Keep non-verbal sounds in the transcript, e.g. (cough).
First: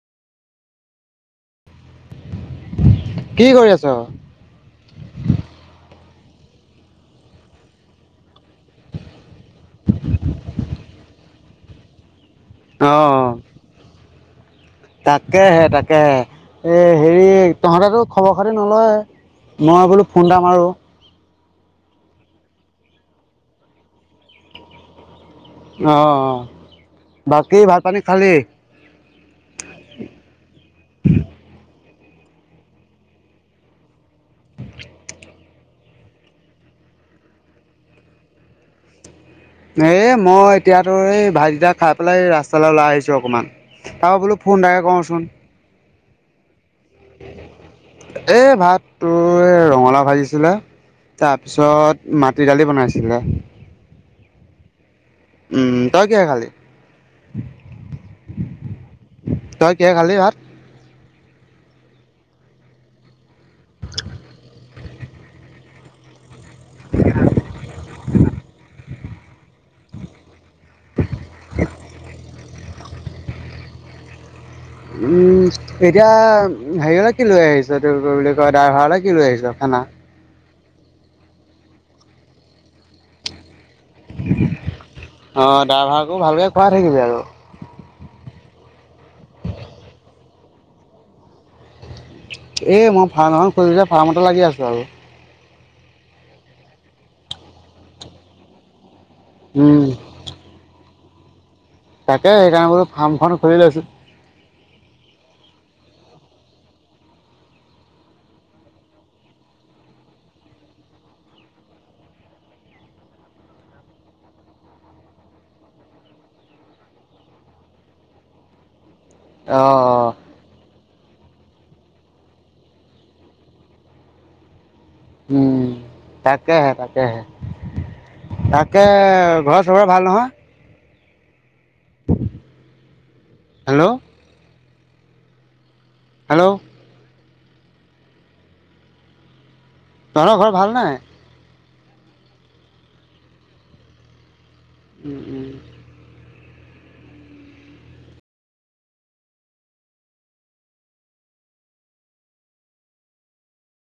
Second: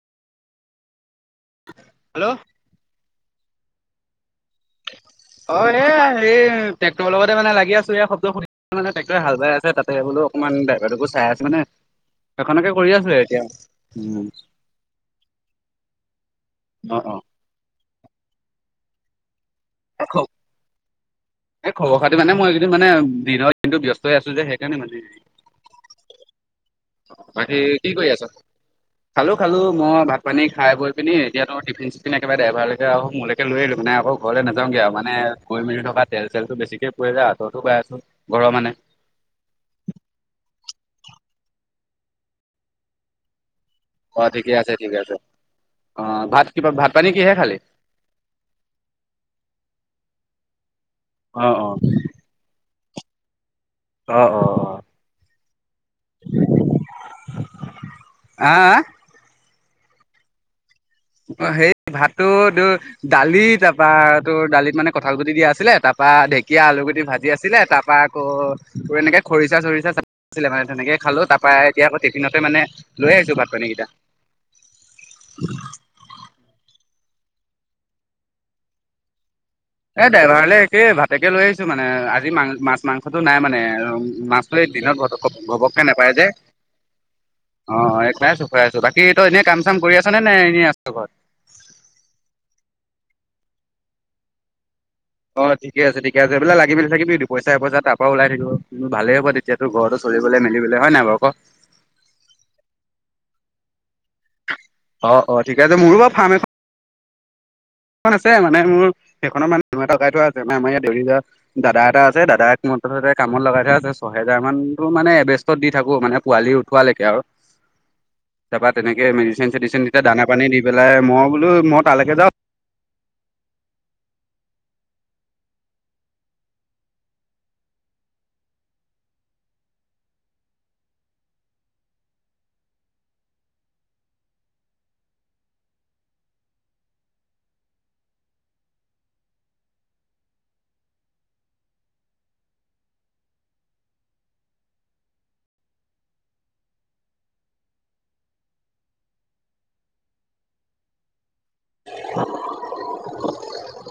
Hello কি কৰি আছ? অ', এ এই ট্ৰেক্টৰৰ লগতে মানে লাগি আছো এইয়া শব্দ (unintelligible) মানে ট্ৰেক্টৰ হাল বাই আছে তাতে বোলো অকণমান ড্ৰাইভাতোকো চাই আছোঁ মানে এখনকে কৰি আছিলে এতিয়া উম। তাকে হে তাকে হে এ অ অ হেৰি তহঁতেতো খবৰ খাতি নলওঁয়ে। মই বোলো ফোনতা‌‌ মাৰো। এই খবৰ খাটি মানে মই এইদিন মানে দিনৰ দিনটো ব্যস্ত হৈ আছো যে, সেইকাৰণে মানে অ', বাকী ভাত কি পানী কৰি আছ খালি? খালো, খালো মই ভাত পানী খাই বৈ পিনি এতিয়া ত টিফিন (unintelligible) ড্ৰাইভাৰলৈকে আউ মোলৈকে লৈ আহিলো মানে আক ঘৰলৈ নাযাওগে আৰু মানে গৈ মেলি থকা তেল চেলটো বেছিকে হাততো পাই আছো ঘৰৰ মানে এ মই এতিয়াতো এই ভাতকেইটা খাই পেলাই ৰাস্তালৈ ওলাই আহিছো অকমান অ (unintelligible) বোলো ঠিকে আছে ফোনতায়ে ঠিকে আছে কৰোচোন। অ', ভাত কিবা ভাত পানী কিহে খালি এ ভাত তোৰ এ ৰঙালাও ভাজিছিলে। অ অ তাৰপিছত মাটি দালি বনাইছিলে। অ', অ'। উম, তই কিহে খালি? আহ তই কি খালি ভাত? অ', সেই ভাতটো তোৰ দালি তাৰপা তোৰ দালিত মানে কঁঠাল গুটি দিয়া আছিলে তা পা ঢেকীয়া, আলু গুটি ভাজি আছিলে তা পা আকৌ তোৰ এনেকে খৰিচা চৰিচা‌ ছিলে মানে তেনেকে খালো তাৰ পৰা এতিয়া আকৌ টিফিনত মানে লৈ আহিছো ভাত পানীকিটা উম, এতিয়া হেৰিয়লে কি লৈ আহিছ ত বুলি কয় ড্ৰাইভাৰলৈ কি লৈ আহিছ? খানা? এ ড্ৰাইভাৰলে একেই ভাতেকে লৈ আহিছো মানে আজি মাং মাছ মাংসতটো নাই মানে। মাছটো এই দিনত ভতক অ ভবককে নাপায় ড্ৰাইভাৰকো যে, ভালকে খুৱাই থাকিবি আৰু অ', পাই আছো আছো বাকী তই এনেই কাম চাম কৰি আছ নে নে এনেই আছ ঘৰত? এ মই ফাৰ্ম এখন খুলিলো যে, ফাৰ্মতে লাগি আছো আৰু। অ', ঠিকেই আছে, ঠিকেই আছে এইবিলাক লাগিমেলি থাকিবি দুপইচা‌ এপইচা‌ তাৰ পৰা ওলাই থাকিব। ভালেই হ'ব, তেতিয়াতো উম ঘৰতো চলিবলৈ মেলিবলৈ হয় নাই বাৰু ক? তাকে সেইকাৰণে বোলো ফাৰ্মখন খুলি লৈছো। অ', অ', ঠিক আছে মোৰো বাৰু ফাৰ্ম এখন সেইখন আছে মানে মোৰ, সেইখনৰ মানে এটা গাই থোৱা আছে মানে আমাৰ ইয়াত দেউৰী (unintelligible) দাদা এটা আছে দাদাক মক ততে কামত লগাই থোৱা আছে ছহেজাৰ মানতো মানে এভেষ্টত দি থাকো মানে পোৱালি উঠোৱালেকে আৰু। তাৰাপা তেনেকে মেডিচিন অ চেডিচিন তেতিয়া দানা পানী দি পেলাই মই বোলো মই তালেকে যাওঁ উম, তাকেহে, তাকেহে। তাকে ঘৰৰ চবৰে ভাল নহয়? হেল্ল'। হেল্ল' তহঁতৰ ঘৰ ভাল নাই? উম, উম।